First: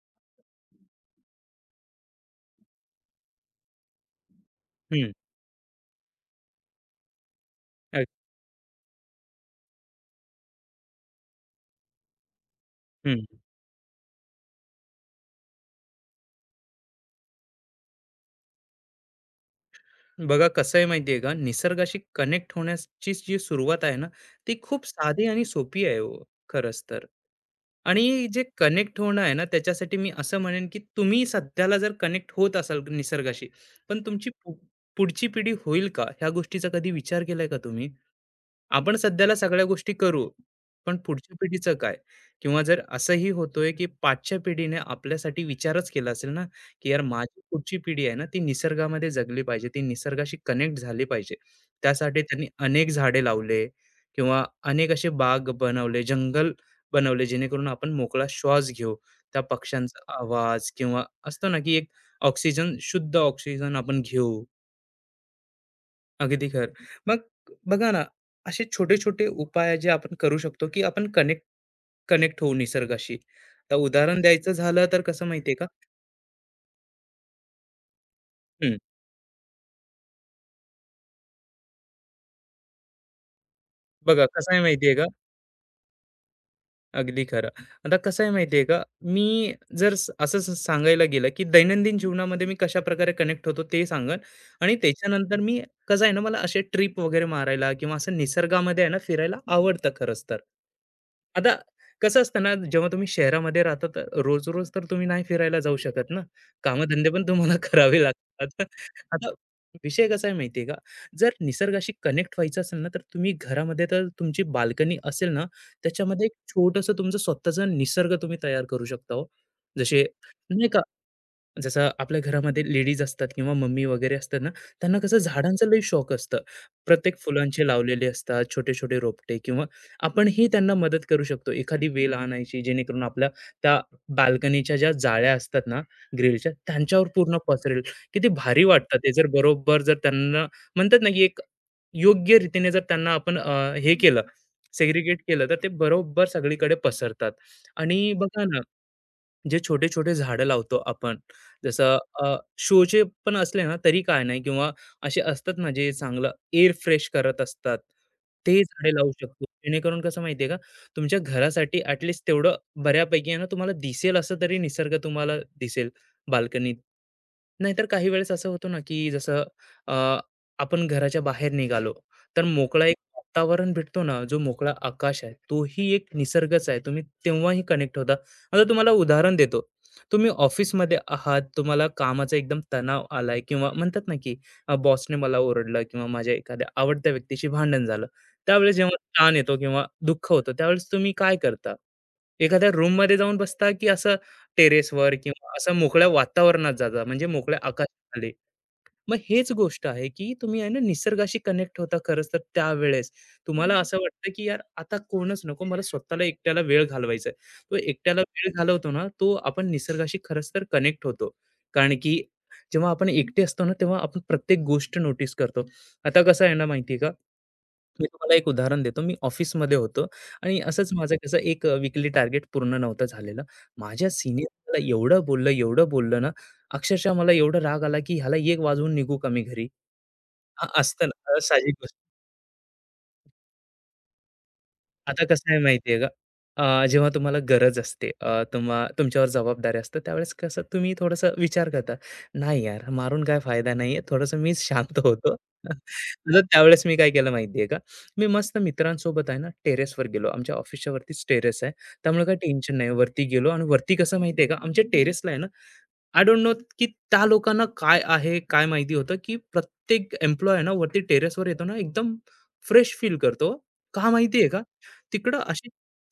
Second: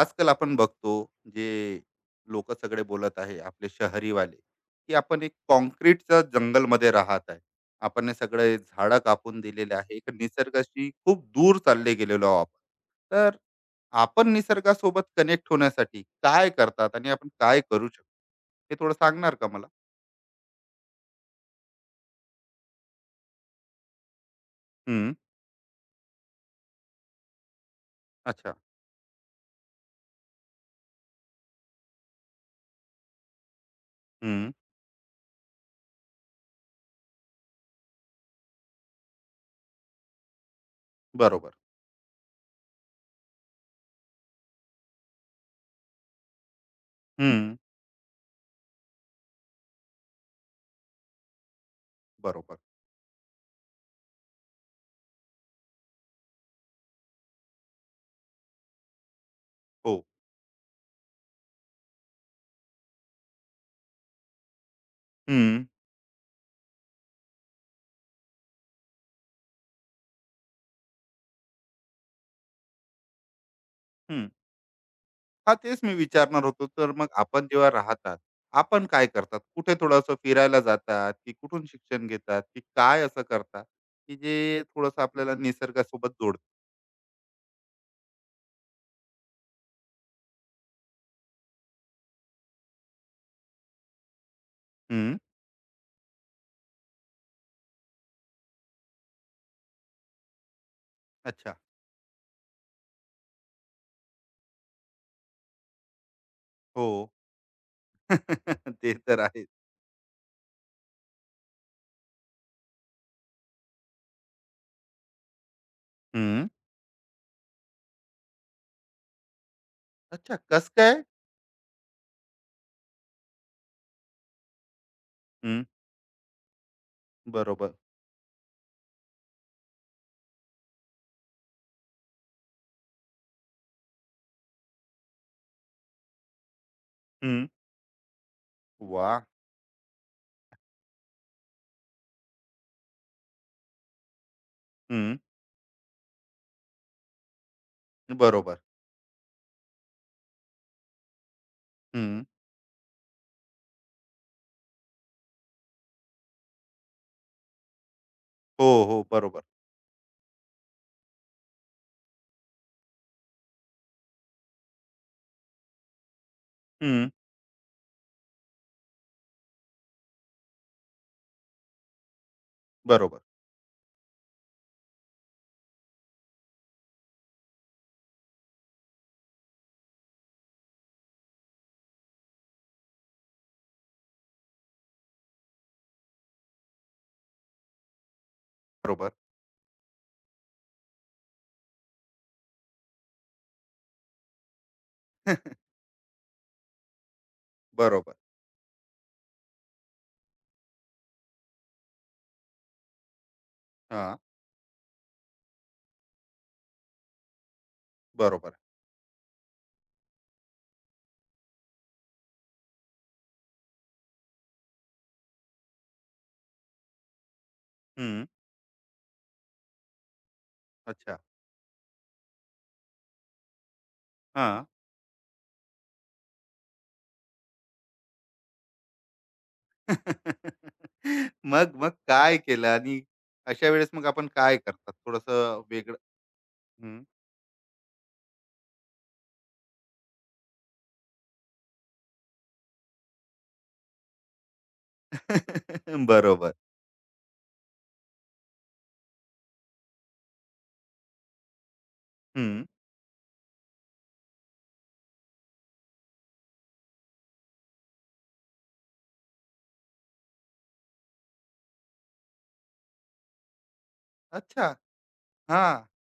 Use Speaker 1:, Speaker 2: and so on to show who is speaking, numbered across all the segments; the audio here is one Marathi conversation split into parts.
Speaker 1: आजकाल आपण बघतो जे लोक सगळे बोलत आहे आपले शहरीवाले की
Speaker 2: हं,
Speaker 1: आपण एक कॉन्क्रीटच्या जंगलमध्ये राहत आहे
Speaker 2: अ,
Speaker 1: आपण हे सगळे झाडं कापून दिलेले आहे एक निसर्गाशी खूप दूर चालले गेलेलो आहोत आपण
Speaker 2: हं.
Speaker 1: तर आपण निसर्गासोबत कनेक्ट होण्यासाठी काय करतात आणि आपण काय करू शकतो हे थोडं सांगणार का मला.
Speaker 2: बघा कसं आहे माहिती आहे का, निसर्गाशी कनेक्ट होण्याची जी सुरुवात आहे ना, ती खूप
Speaker 1: हम्म.
Speaker 2: साधी आणि सोपी आहे हो, खरंच तर. आणि जे
Speaker 1: अच्छा.
Speaker 2: कनेक्ट होणं आहे ना, त्याच्यासाठी मी असं म्हणेन, की तुम्ही सध्याला जर कनेक्ट होत असाल निसर्गाशी, पण तुमची
Speaker 1: हम्म.
Speaker 2: पुढची पिढी होईल का? ह्या गोष्टीचा कधी विचार केलाय का तुम्ही? आपण सध्याला सगळ्या गोष्टी करू, पण पुढच्या
Speaker 1: बरोबर.
Speaker 2: पिढीचं काय? किंवा जर असंही होतोय, की पाठच्या पिढीने आपल्यासाठी विचारच केला असेल ना, की यार माझी
Speaker 1: हम्म.
Speaker 2: पुढची पिढी आहे ना, ती निसर्गामध्ये जगली पाहिजे, ती निसर्गाशी कनेक्ट झाली पाहिजे. त्यासाठी त्यांनी
Speaker 1: बरोबर.
Speaker 2: अनेक झाडे लावले किंवा अनेक असे बाग बनवले, जंगल बनवले, जेणेकरून आपण मोकळा श्वास घेऊ. त्या
Speaker 1: हो.
Speaker 2: पक्ष्यांचा आवाज किंवा असतो ना, की एक ऑक्सिजन शुद्ध ऑक्सिजन आपण घेऊ.
Speaker 1: हम्म.
Speaker 2: अगदी खरं. मग बघा ना, असे छोटे-छोटे उपाय जे आपण करू शकतो, की आपण कनेक्ट कनेक्ट होऊ निसर्गाशी. तर उदाहरण द्यायचं झालं तर कसं माहिती
Speaker 1: हां,
Speaker 2: का?
Speaker 1: तेच मी विचारणार होतो. तर मग आपण जेव्हा राहतात,
Speaker 2: हं,
Speaker 1: आपण काय करतात? कुठे थोडंसं फिरायला जातात, की कुठून शिक्षण घेतात, की काय असं करतात, की
Speaker 2: बघा कसं आहे
Speaker 1: जे
Speaker 2: माहिती
Speaker 1: थोडंसं
Speaker 2: का?
Speaker 1: आपल्याला निसर्गासोबत जोडतं?
Speaker 2: अगदी खरं. आता कसं आहे माहिती का, मी जर असं सांगायला गेलं, की दैनंदिन जीवनामध्ये मी कशा कशाप्रकारे कनेक्ट होतो ते सांगेन आणि
Speaker 1: हं.
Speaker 2: त्याच्यानंतर मी कसं आहे ना, मला असे ट्रिप वगैरे मारायला किंवा असं निसर्गामध्ये आहे ना, फिरायला आवडतं खरंच तर. आता
Speaker 1: अच्छा.
Speaker 2: कसं असतं ना, जेव्हा तुम्ही शहरामध्ये राहता तर रोज-रोज तर तुम्ही नाही फिरायला जाऊ शकत ना.
Speaker 1: हो.
Speaker 2: कामधंदे पण तुम्हाला करावे लागतात.
Speaker 1: ते तर
Speaker 2: आता
Speaker 1: आहेच.
Speaker 2: विषय कसा आहे माहिती का, जर निसर्गाशी कनेक्ट व्हायचं असेल ना, तर तुम्ही घरामध्ये तर तुमची बाल्कनी असेल ना, त्याच्यामध्ये एक
Speaker 1: हं.
Speaker 2: छोटंसं तुमचं स्वतःचा निसर्ग तुम्ही तयार करू शकता हो. जसे
Speaker 1: अच्छा,
Speaker 2: नाही
Speaker 1: कसं काय?
Speaker 2: जसं आपल्या घरामध्ये लेडीज असतात किंवा मम्मी वगैरे असतात ना त्यांना कसं
Speaker 1: हं.
Speaker 2: झाडांचं लई शौक असतं प्रत्येक फुलांचे
Speaker 1: बरोबर.
Speaker 2: लावलेले असतात छोटे छोटे रोपटे किंवा आपणही त्यांना मदत करू शकतो एखादी वेल आणायची जेणेकरून आपल्या त्या बाल्कनीच्या ज्या जाळ्या असतात ना ग्रिलच्या त्यांच्यावर पूर्ण
Speaker 1: हं.
Speaker 2: पसरेल किती भारी वाटतं ते
Speaker 1: वाह!
Speaker 2: जर बरोबर जर त्यांना म्हणतात ना की एक योग्य रीतीने जर त्यांना आपण हे केलं
Speaker 1: हं.
Speaker 2: सेग्रिगेट केलं तर ते बरोबर सगळीकडे पसरतात आणि बघा
Speaker 1: बरोबर.
Speaker 2: ना जे छोटे-छोटे झाडं लावतो आपण, जसं
Speaker 1: हं.
Speaker 2: शोचे पण असले ना तरी काय नाही किंवा असे असतात ना जे चांगलं एअर फ्रेश करत असतात, ते
Speaker 1: हो,
Speaker 2: झाडे
Speaker 1: हो.
Speaker 2: लावू
Speaker 1: बरोबर.
Speaker 2: शकतो. जेणेकरून कसं माहिती का, तुमच्या घरासाठी ॲट लीस्ट तेवढं बऱ्यापैकी आहे ना तुम्हाला दिसेल असं तरी निसर्ग तुम्हाला दिसेल बाल्कनीत.
Speaker 1: हं.
Speaker 2: नाहीतर काही वेळेस असं होतं ना, की जसं अ, आपण घराच्या बाहेर निघालो, तर मोकळा एक
Speaker 1: बरोबर,
Speaker 2: वातावरण भेटतो ना, जो मोकळा आकाश आहे, तोही एक निसर्गच आहे. तुम्ही तेव्हाही कनेक्ट होता. आता तुम्हाला उदाहरण देतो. तुम्ही ऑफिसमध्ये आहात, तुम्हाला कामाचा एकदम तणाव आलाय किंवा म्हणतात ना, की बॉसने मला ओरडलं किंवा माझ्या एखाद्या आवडत्या व्यक्तीशी भांडण झालं. त्यावेळेस जेव्हा
Speaker 1: बरोबर.
Speaker 2: ताण येतो किंवा दुःख होतं, त्यावेळेस तुम्ही काय करता? एखाद्या रूममध्ये जाऊन बसता, की असं टेरेसवर किंवा असं मोकळ्या वातावरणात जाता म्हणजे मोकळ्या
Speaker 1: बरोबर.
Speaker 2: आकाशाखाली? मग हेच गोष्ट आहे, की तुम्ही आहे ना निसर्गाशी कनेक्ट होता खरंच तर त्यावेळेस. तुम्हाला असं
Speaker 1: हां.
Speaker 2: वाटतं, की यार आता कोणच नको, मला स्वतःला एकट्याला वेळ घालवायचा आहे. तो एकट्याला वेळ
Speaker 1: बरोबर.
Speaker 2: घालवतो ना, तो आपण निसर्गाशी खरंच तर कनेक्ट होतो. कारण की जेव्हा आपण एकटे असतो ना, तेव्हा आपण प्रत्येक गोष्ट नोटीस करतो. आता कसं आहे ना माहिती आहे का? मी
Speaker 1: हं.
Speaker 2: तुम्हाला एक उदाहरण देतो. मी ऑफिसमध्ये होतो आणि असंच माझं
Speaker 1: अच्छा.
Speaker 2: कसं एक वीकली टार्गेट पूर्ण नव्हतं झालेलं. माझ्या सीनियर
Speaker 1: हां.
Speaker 2: मला एवढं बोललं, एवढं बोललं ना, अक्षरशः मला एवढा राग आला, की ह्याला 1 वाजवून निघू का मी घरी? हां, असतं ना,
Speaker 1: मग
Speaker 2: साहजिक.
Speaker 1: मग काय केलं आणि अशा वेळेस मग आपण काय करतात
Speaker 2: आता कसं आहे
Speaker 1: थोडंसं
Speaker 2: माहिती
Speaker 1: वेगळं?
Speaker 2: आहे का?
Speaker 1: हं.
Speaker 2: जेव्हा तुम्हाला गरज असते, अ, तुम्हा तुमच्यावर जबाबदारी असतं, त्यावेळेस कसं तुम्ही थोडासा विचार करता, "नाही यार, मारून काय फायदा नाही थोडंसं मीच शांत होतो." तर
Speaker 1: बरोबर.
Speaker 2: त्यावेळेस मी काय केलं माहिती आहे का? मी मस्त मित्रांसोबत आहे ना, टेरेसवर गेलो. आमच्या ऑफिसच्या वरतीच टेरेस आहे. त्यामुळे काही
Speaker 1: हं.
Speaker 2: टेन्शन नाही. वरती गेलो आणि वरती कसं माहिती आहे का? आमच्या टेरेसला आहे ना आय डोंट नो की त्या लोकांना काय आहे, काय माहिती होतं, की प्रत्येक एम्प्लॉयी आहे ना, वरती टेरेसवर येतो ना, एकदम फ्रेश फील करतो. का माहिती आहे का?
Speaker 1: अच्छा.
Speaker 2: तिकडं
Speaker 1: हा.
Speaker 2: असे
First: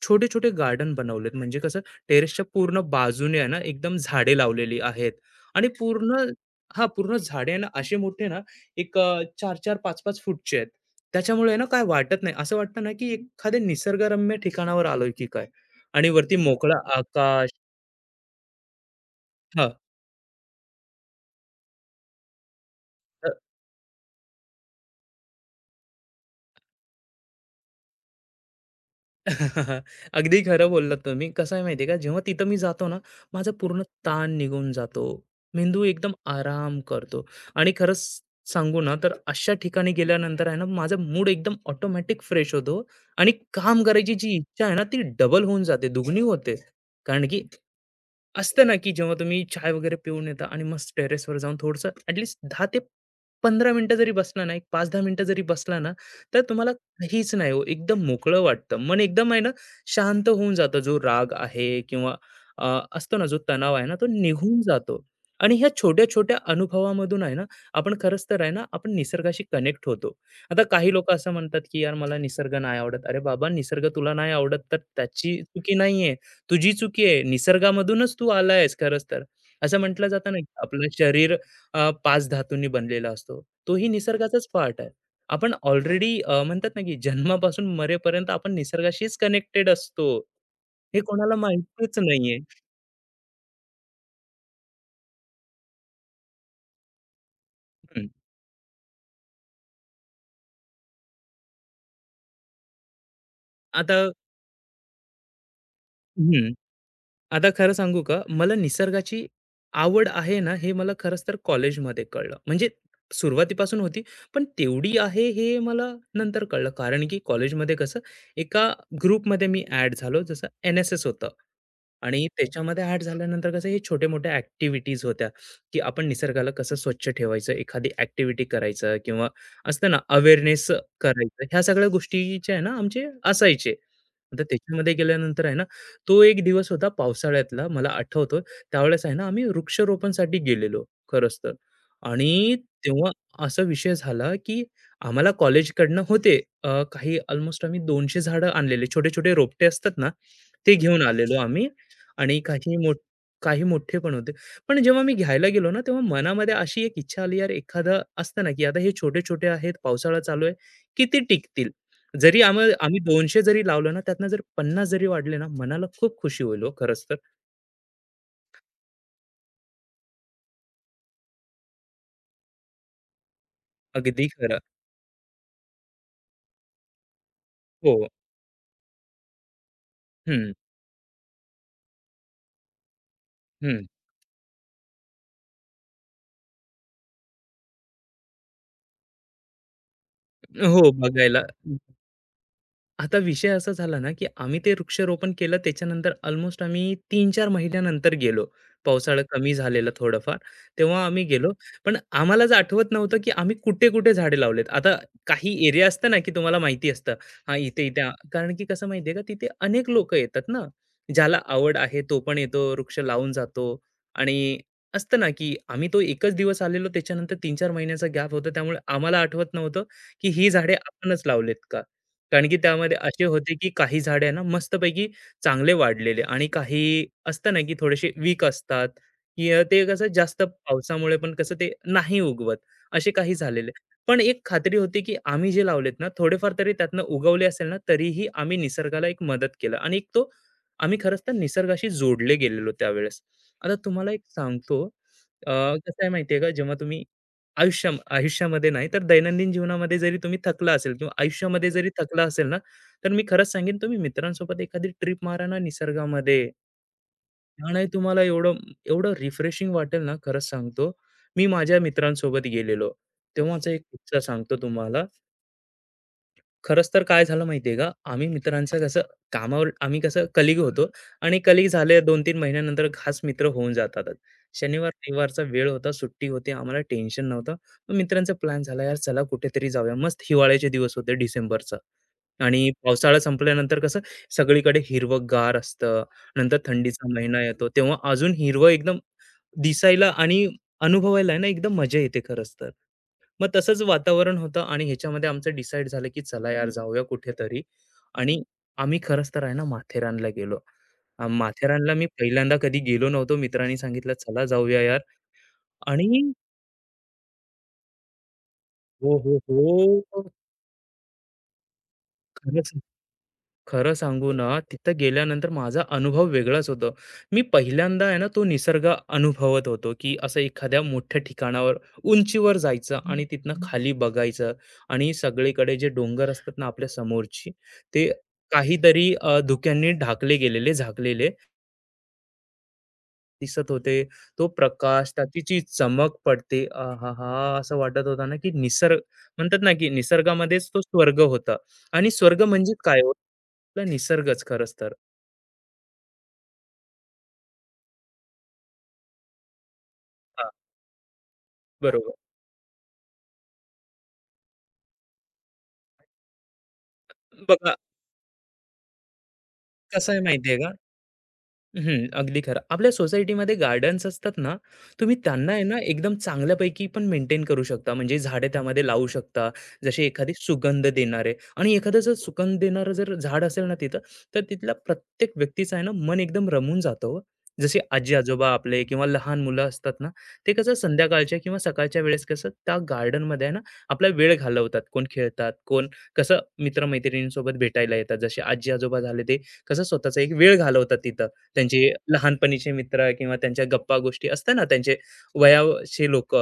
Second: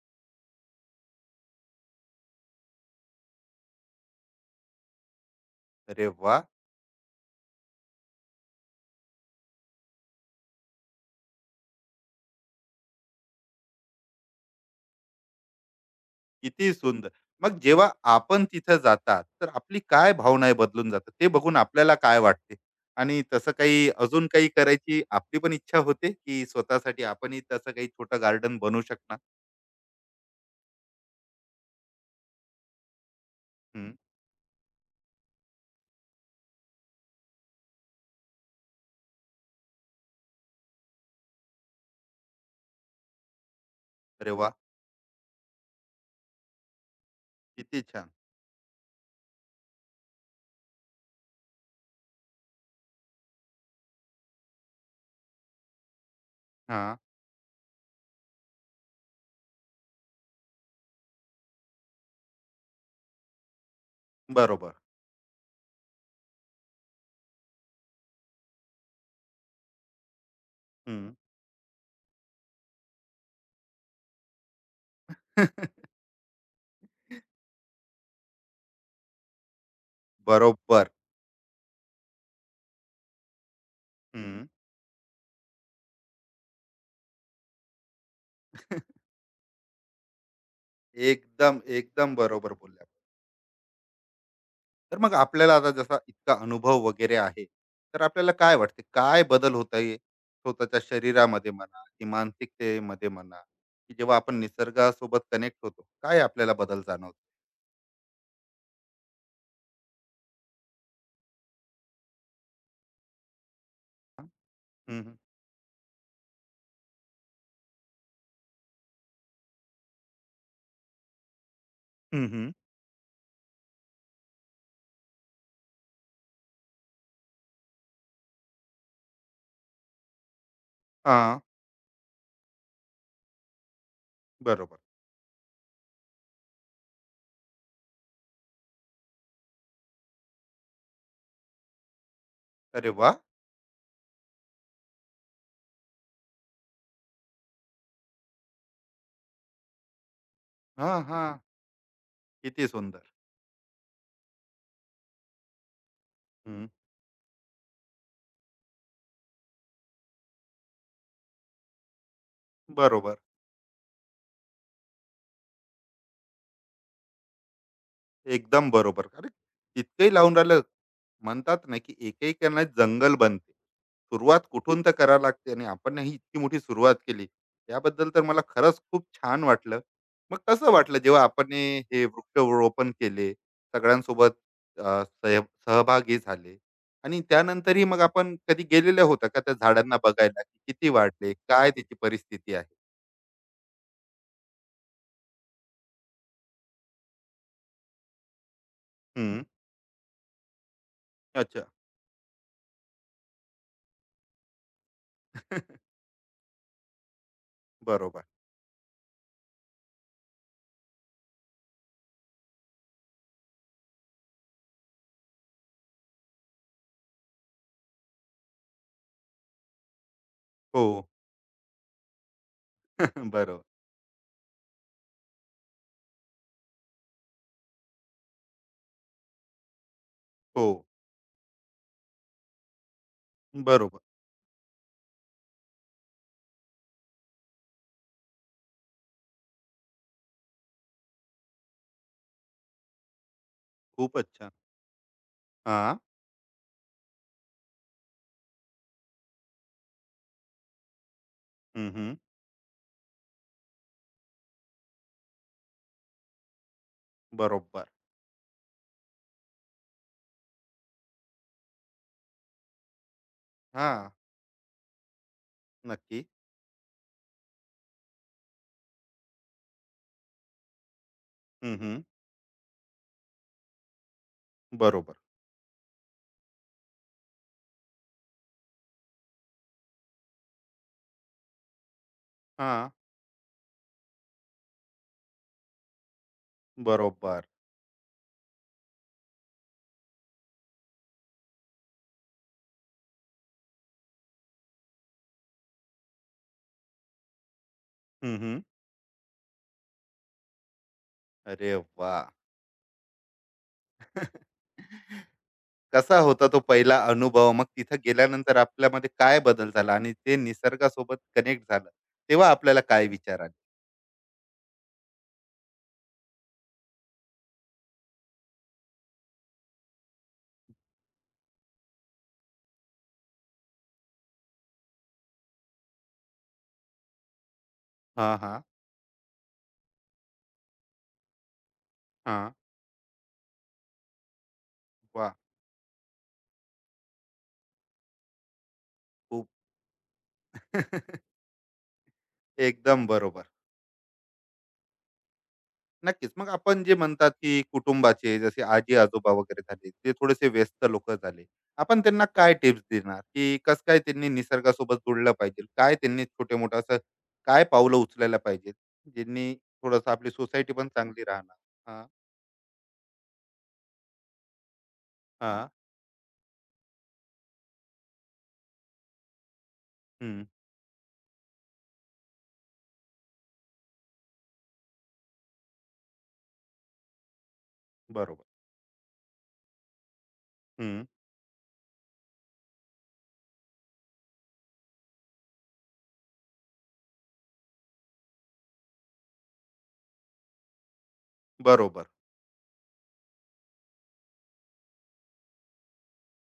Speaker 2: छोटे-छोटे गार्डन बनवलेत. म्हणजे कसं टेरेसच्या पूर्ण बाजूने आहे ना, एकदम झाडे लावलेली आहेत आणि
Speaker 1: अरे
Speaker 2: पूर्ण
Speaker 1: वा.
Speaker 2: हां, पूर्ण झाडे आहे ना, असे मोठे ना, एक 4-4, 5-5 फूटचे आहेत. त्याच्यामुळे आहे ना, काय वाटत नाही. असं वाटतं ना, की एखाद्या निसर्गरम्य ठिकाणावर आलोय की काय आणि वरती
Speaker 1: किती
Speaker 2: मोकळं
Speaker 1: सुंदर.
Speaker 2: आकाश.
Speaker 1: मग जेव्हा आपण तिथं जातात तर
Speaker 2: हां.
Speaker 1: आपली काय भावना आहे बदलून जातात? ते बघून आपल्याला काय वाटते आणि तसं काही अजून काही करायची आपली पण इच्छा होते की स्वतःसाठी आपणही तसं काही छोटं गार्डन बनवू शकणार?
Speaker 2: अगदी खरं बोललात तुम्ही. कसं आहे माहिती आहे का, जेव्हा तिथं मी जातो ना, माझा पूर्ण
Speaker 1: हं.
Speaker 2: ताण निघून जातो. मेंदू एकदम आराम करतो आणि खरंच सांगू ना, तर अशा ठिकाणी गेल्यानंतर आहे ना, माझा मूड एकदम ऑटोमॅटिक फ्रेश होतो आणि काम करायची
Speaker 1: अरे
Speaker 2: जी
Speaker 1: वा.
Speaker 2: इच्छा आहे ना, ती डबल होऊन जाते, दुगणी होते. कारण की
Speaker 1: किती छान.
Speaker 2: असतं ना, की जेव्हा तुम्ही चाय वगैरे पिऊन येता आणि मस्त टेरेसवर जाऊन थोडंसं ॲटलीस्ट 10 ते 15 मिनिटं जरी बसला ना, एक 5-10 मिनिटं जरी बसला ना, तर तुम्हाला
Speaker 1: हा.
Speaker 2: काहीच नाही हो, एकदम मोकळं वाटतं. मन एकदम आहे ना, शांत होऊन जातं. जो राग आहे किंवा अ, असतो ना, जो तणाव आहे ना, तो निघून
Speaker 1: बरोबर.
Speaker 2: जातो. आणि ह्या छोट्या-छोट्या अनुभवामधून आहे ना, आपण खरंच तर आहे ना, आपण निसर्गाशी कनेक्ट होतो. आता काही
Speaker 1: हं.
Speaker 2: लोकं असं म्हणतात, की "यार, मला निसर्ग नाही आवडत." अरे बाबा, निसर्ग तुला नाही आवडत, तर त्याची चुकी नाहीये. तुझी चुकी आहे. निसर्गामधूनच तू आला आहेस खरंच तर. असं म्हटलं जातं ना, की आपलं
Speaker 1: बरोबर.
Speaker 2: शरीर 5 धातूंनी बनलेला असतो. तोही निसर्गाचाच पार्ट आहे. आपण ऑलरेडी म्हणतात ना, की जन्मापासून मरेपर्यंत आपण निसर्गाशीच कनेक्टेड असतो. हे कोणाला
Speaker 1: एकदम,
Speaker 2: माहितीच
Speaker 1: एकदम
Speaker 2: नाहीये.
Speaker 1: बरोबर बोलल्या. तर मग आपल्याला आता जसा इतका अनुभव वगैरे आहे, तर
Speaker 2: हं,
Speaker 1: आपल्याला काय वाटते काय बदल होत आहे स्वतःच्या शरीरामध्ये म्हणा की मानसिकतेमध्ये म्हणा, की
Speaker 2: आता
Speaker 1: जेव्हा आपण निसर्गासोबत कनेक्ट होतो, काय
Speaker 2: हं.
Speaker 1: आपल्याला बदल जाणवतो?
Speaker 2: आता खरं सांगू का? मला निसर्गाची आवड आहे ना, हे मला खरंच तर कॉलेजमध्ये कळलं. म्हणजे सुरुवातीपासून होती, पण तेवढी
Speaker 1: हं, हं.
Speaker 2: आहे हे मला नंतर कळलं. कारण की कॉलेजमध्ये कसं एका ग्रुपमध्ये मी ॲड झालो, जसं NSS होतं आणि
Speaker 1: हं, हं.
Speaker 2: त्याच्यामध्ये ॲड झाल्यानंतर कसं हे छोटे-मोठे ॲक्टिव्हिटीज होत्या, की आपण निसर्गाला कसं स्वच्छ ठेवायचं, एखादी ॲक्टिव्हिटी करायचं किंवा असतं ना अवेअरनेस करायचं. ह्या सगळ्या गोष्टीच्या आहे ना आमचे असायचे. आता
Speaker 1: बरोबर.
Speaker 2: त्याच्यामध्ये गेल्यानंतर आहे ना, तो एक दिवस होता पावसाळ्यातला मला आठवतो. त्यावेळेस आहे ना, आम्ही वृक्षारोपणसाठी गेलेलो खरंच तर आणि
Speaker 1: अरे
Speaker 2: तेव्हा
Speaker 1: वाह!
Speaker 2: असा विषय झाला, की आम्हाला कॉलेजकडनं होते काही अल्मोस्ट आम्ही 200 झाडं आणलेले. छोटे-छोटे रोपटे असतात ना, ते घेऊन
Speaker 1: हां,
Speaker 2: आलेलो
Speaker 1: हां.
Speaker 2: आम्ही आणि
Speaker 1: किती सुंदर.
Speaker 2: काही मोठे पण होते. पण जेव्हा मी घ्यायला गेलो ना, तेव्हा मनामध्ये
Speaker 1: हं,
Speaker 2: अशी एक इच्छा आली, यार एखादं असतं ना, की आता हे छोटे-छोटे आहेत, पावसाळा चालू आहे, किती टिकतील? जरी आम्ही आम्ही
Speaker 1: बरोबर.
Speaker 2: 200 जरी लावलं ना, त्यातनं जर 50 जरी वाढले ना, मनाला खूप खुशी होईल हो खरंच तर.
Speaker 1: एकदम बरोबर. अरे, इतकंही लावून राहिलं. म्हणतात ना, की एक एक जंगल बनते.
Speaker 2: अगदी
Speaker 1: सुरुवात
Speaker 2: खरं.
Speaker 1: कुठून तर करावी लागते आणि आपण ही इतकी मोठी सुरुवात केली.
Speaker 2: हो.
Speaker 1: याबद्दल तर मला खरंच खूप छान वाटलं. मग
Speaker 2: हं,
Speaker 1: कसं वाटलं जेव्हा आपण हे हे वृक्षारोपण केले,
Speaker 2: हं.
Speaker 1: सगळ्यांसोबत अ, सह सहभागी झाले आणि त्यानंतरही मग आपण कधी गेलेल्या होत्या का त्या झाडांना बघायला, की
Speaker 2: हो,
Speaker 1: किती वाढले?
Speaker 2: बघायला.
Speaker 1: काय त्याची परिस्थिती आहे?
Speaker 2: आता विषय असा झाला ना, की आम्ही ते वृक्षारोपण केलं त्याच्यानंतर अल्मोस्ट आम्ही 3-4 महिन्यानंतर गेलो. पावसाळा
Speaker 1: हं.
Speaker 2: कमी झालेला थोडंफार. तेव्हा आम्ही गेलो.
Speaker 1: अच्छा.
Speaker 2: पण आम्हालाच आठवत नव्हतं, की आम्ही कुठे-कुठे झाडे लावलेत. आता काही एरिया असतं ना, की तुम्हाला माहिती असतं. हां, इथे-इथे
Speaker 1: बरोबर.
Speaker 2: कारण की कसं माहिती का, तिथे अनेक लोकं येतात ना. ज्याला आवड आहे तो पण येतो, वृक्ष लावून जातो आणि असतं ना, की आम्ही तो एकच दिवस आलेलो त्याच्यानंतर 3-4 महिन्याचा गॅप होता. त्यामुळे आम्हाला आठवत नव्हतं, की ही झाडे
Speaker 1: हो.
Speaker 2: आपणच लावलेत का? कारण की त्यामध्ये असे होते,
Speaker 1: बरोबर.
Speaker 2: की काही झाडे आहे ना मस्तपैकी चांगले वाढलेले आणि काही असतं ना, की थोडेसे वीक असतात, की ते कसं जास्त
Speaker 1: हो.
Speaker 2: पावसामुळे पण कसं ते नाही उगवत, असे काही झालेले.
Speaker 1: बरोबर.
Speaker 2: पण एक खात्री होती, की आम्ही जे लावलेत ना, थोडेफार तरी त्यातनं उगवले असेल ना, तरीही आम्ही निसर्गाला एक मदत केलं आणि एक तो आम्ही खरंच तर निसर्गाशी जोडले गेलेलो त्यावेळेस. आता तुम्हाला एक
Speaker 1: खूपच छान.
Speaker 2: सांगतो, अ,
Speaker 1: हां.
Speaker 2: कसं आहे माहिती आहे का, जेव्हा तुम्ही आयुष्यामध्ये नाही, तर दैनंदिन जीवनामध्ये जरी तुम्ही थकला असेल किंवा आयुष्यामध्ये जरी
Speaker 1: हं, हं.
Speaker 2: थकला असेल ना, तर मी खरंच सांगेन तुम्ही मित्रांसोबत एखादी ट्रिप मारा ना निसर्गामध्ये. त्याने
Speaker 1: बरोबर.
Speaker 2: तुम्हाला एवढं एवढं रिफ्रेशिंग वाटेल ना, खरंच सांगतो. मी माझ्या मित्रांसोबत गेलेलो. तेव्हाचा एक
Speaker 1: हां.
Speaker 2: किस्सा सांगतो तुम्हाला.
Speaker 1: नक्की.
Speaker 2: खरंच तर काय झालं माहितीये का, आम्ही मित्रांचं कसं कामावर आम्ही कसं कलीग होतो आणि कलीग
Speaker 1: हं, हं.
Speaker 2: झाले 2-3 महिन्यानंतर खास मित्र होऊन जातातच.
Speaker 1: बरोबर.
Speaker 2: शनिवार-रविवारचा वेळ होता, सुट्टी होती, आम्हाला टेन्शन नव्हतं. मग मित्रांचा प्लॅन झाला, "यार चला कुठेतरी जाऊया." मस्त हिवाळ्याचे दिवस होते डिसेंबरचा आणि
Speaker 1: हां.
Speaker 2: पावसाळा संपल्यानंतर कसं सगळीकडे हिरवंगार असतं. नंतर थंडीचा महिना
Speaker 1: बरोबर.
Speaker 2: येतो, तेव्हा अजून हिरवं एकदम दिसायला आणि अनुभवायला आहे ना एकदम मजा येते खरंच तर. मग तसंच वातावरण होतं आणि ह्याच्यामध्ये आमचं डिसाईड झालं की चला यार जाऊया कुठेतरी
Speaker 1: हं,
Speaker 2: आणि
Speaker 1: हं.
Speaker 2: आम्ही खरंच तर आहे ना माथेरानला गेलो.
Speaker 1: अरे
Speaker 2: माथेरानला मी
Speaker 1: वाह!
Speaker 2: पहिल्यांदा कधी गेलो नव्हतो. मित्रांनी सांगितलं, "चला जाऊया यार."
Speaker 1: कसा
Speaker 2: आणि
Speaker 1: होता तो पहिला अनुभव? मग तिथं गेल्यानंतर आपल्यामध्ये
Speaker 2: हो, हो,
Speaker 1: काय बदल झाला आणि
Speaker 2: हो.
Speaker 1: ते निसर्गासोबत कनेक्ट झालं, तेव्हा
Speaker 2: खरंच
Speaker 1: आपल्याला काय विचार आले?
Speaker 2: खरं सांगू ना, तिथं गेल्यानंतर माझा अनुभव वेगळाच होता. मी पहिल्यांदा आहे ना, तो निसर्ग अनुभवत होतो, की असं एखाद्या मोठ्या ठिकाणावर, उंचीवर जायचं आणि तिथनं खाली बघायचं आणि सगळीकडे जे डोंगर असतात ना आपल्या समोरची, ते
Speaker 1: हां, हां.
Speaker 2: काहीतरी धुक्यांनी ढाकले गेलेले, झाकलेले
Speaker 1: हां.
Speaker 2: दिसत होते. तो प्रकाश,
Speaker 1: वाह!
Speaker 2: त्याची जी चमक पडते, आहाहा! असं वाटत होतं ना, की निसर्ग
Speaker 1: खूप.
Speaker 2: म्हणतात ना, की निसर्गामध्येच तो स्वर्ग होता आणि स्वर्ग म्हणजे काय
Speaker 1: एकदम
Speaker 2: हो?
Speaker 1: बरोबर.
Speaker 2: आपला निसर्गच खरंच तर.
Speaker 1: नक्कीच. मग आपण जे म्हणतात, की कुटुंबाचे जसे आजी-आजोबा वगैरे झाले, ते थोडेसे व्यस्त लोकं झाले. आपण
Speaker 2: बरोबर.
Speaker 1: त्यांना काय टिप्स देणार, की कसं काय त्यांनी निसर्गासोबत जुळलं पाहिजे? काय त्यांनी छोटे-मोठं असं काय
Speaker 2: बघा
Speaker 1: पावलं उचलायला पाहिजेत, ज्यांनी
Speaker 2: कसं
Speaker 1: थोडंसं
Speaker 2: आहे
Speaker 1: आपली
Speaker 2: माहिती का?
Speaker 1: सोसायटी पण चांगली राहणार?
Speaker 2: हं,
Speaker 1: हां,
Speaker 2: अगदी खरं. आपल्या सोसायटीमध्ये गार्डन्स असतात ना, तुम्ही त्यांना आहे
Speaker 1: हां.
Speaker 2: ना एकदम चांगल्यापैकी पण मेंटेन करू शकता. म्हणजे झाडे त्यामध्ये लावू शकता. जशी एखादी
Speaker 1: हं.
Speaker 2: सुगंध देणारे आणि एखादं जर सुगंध देणारं जर झाड असेल ना तिथं, तर तिथला प्रत्येक व्यक्तीचं आहे ना मन एकदम रमून जातं हो. जसे
Speaker 1: बरोबर.
Speaker 2: आजी-आजोबा आपले किंवा लहान मुलं असतात ना, ते कसं
Speaker 1: हं.
Speaker 2: संध्याकाळच्या किंवा सकाळच्या वेळेस कसं त्या गार्डनमध्ये आहे ना आपला वेळ घालवतात. कोण खेळतात, कोण कसं मित्र भेटायला येतात. जसे आजी-आजोबा झाले ते कसं स्वतःचा एक वेळ घालवतात तिथं. त्यांचे
Speaker 1: बरोबर.
Speaker 2: लहानपणीचे मित्र किंवा त्यांच्या गप्पा गोष्टी असतात ना त्यांचे वयाचे लोक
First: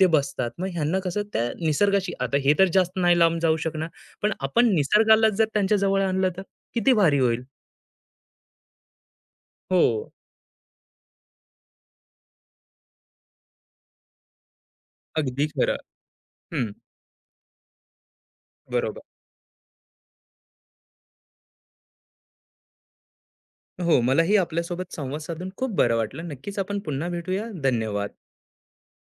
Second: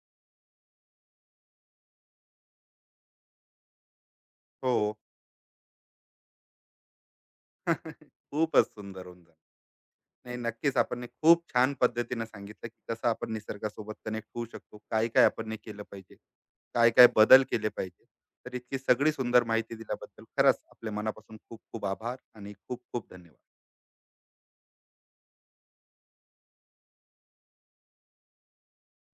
Speaker 2: ते बसतात. मग ह्यांना कसं त्या निसर्गाशी आता हे तर जास्त नाही लांब जाऊ शकणार. पण आपण
Speaker 1: हो.
Speaker 2: निसर्गाला जर त्यांच्या जवळ आणलं तर किती भारी होईल.
Speaker 1: खूपच सुंदर होऊन जातं.
Speaker 2: हो,
Speaker 1: नाही, नक्कीच आपण हे खूप छान पद्धतीने सांगितलं की कसं आपण निसर्गासोबत कनेक्ट होऊ शकतो, काय काय
Speaker 2: अगदी
Speaker 1: आपण हे
Speaker 2: खरं.
Speaker 1: केलं पाहिजे,
Speaker 2: हं,
Speaker 1: काय काय बदल केले पाहिजे. तर इतकी
Speaker 2: बरोबर.
Speaker 1: सगळी सुंदर माहिती दिल्याबद्दल खरंच आपल्या मनापासून खूप खूप आभार आणि खूप खूप धन्यवाद.
Speaker 2: हो, मलाही आपल्यासोबत संवाद साधून खूप बरं वाटलं. नक्कीच आपण पुन्हा भेटूया. धन्यवाद.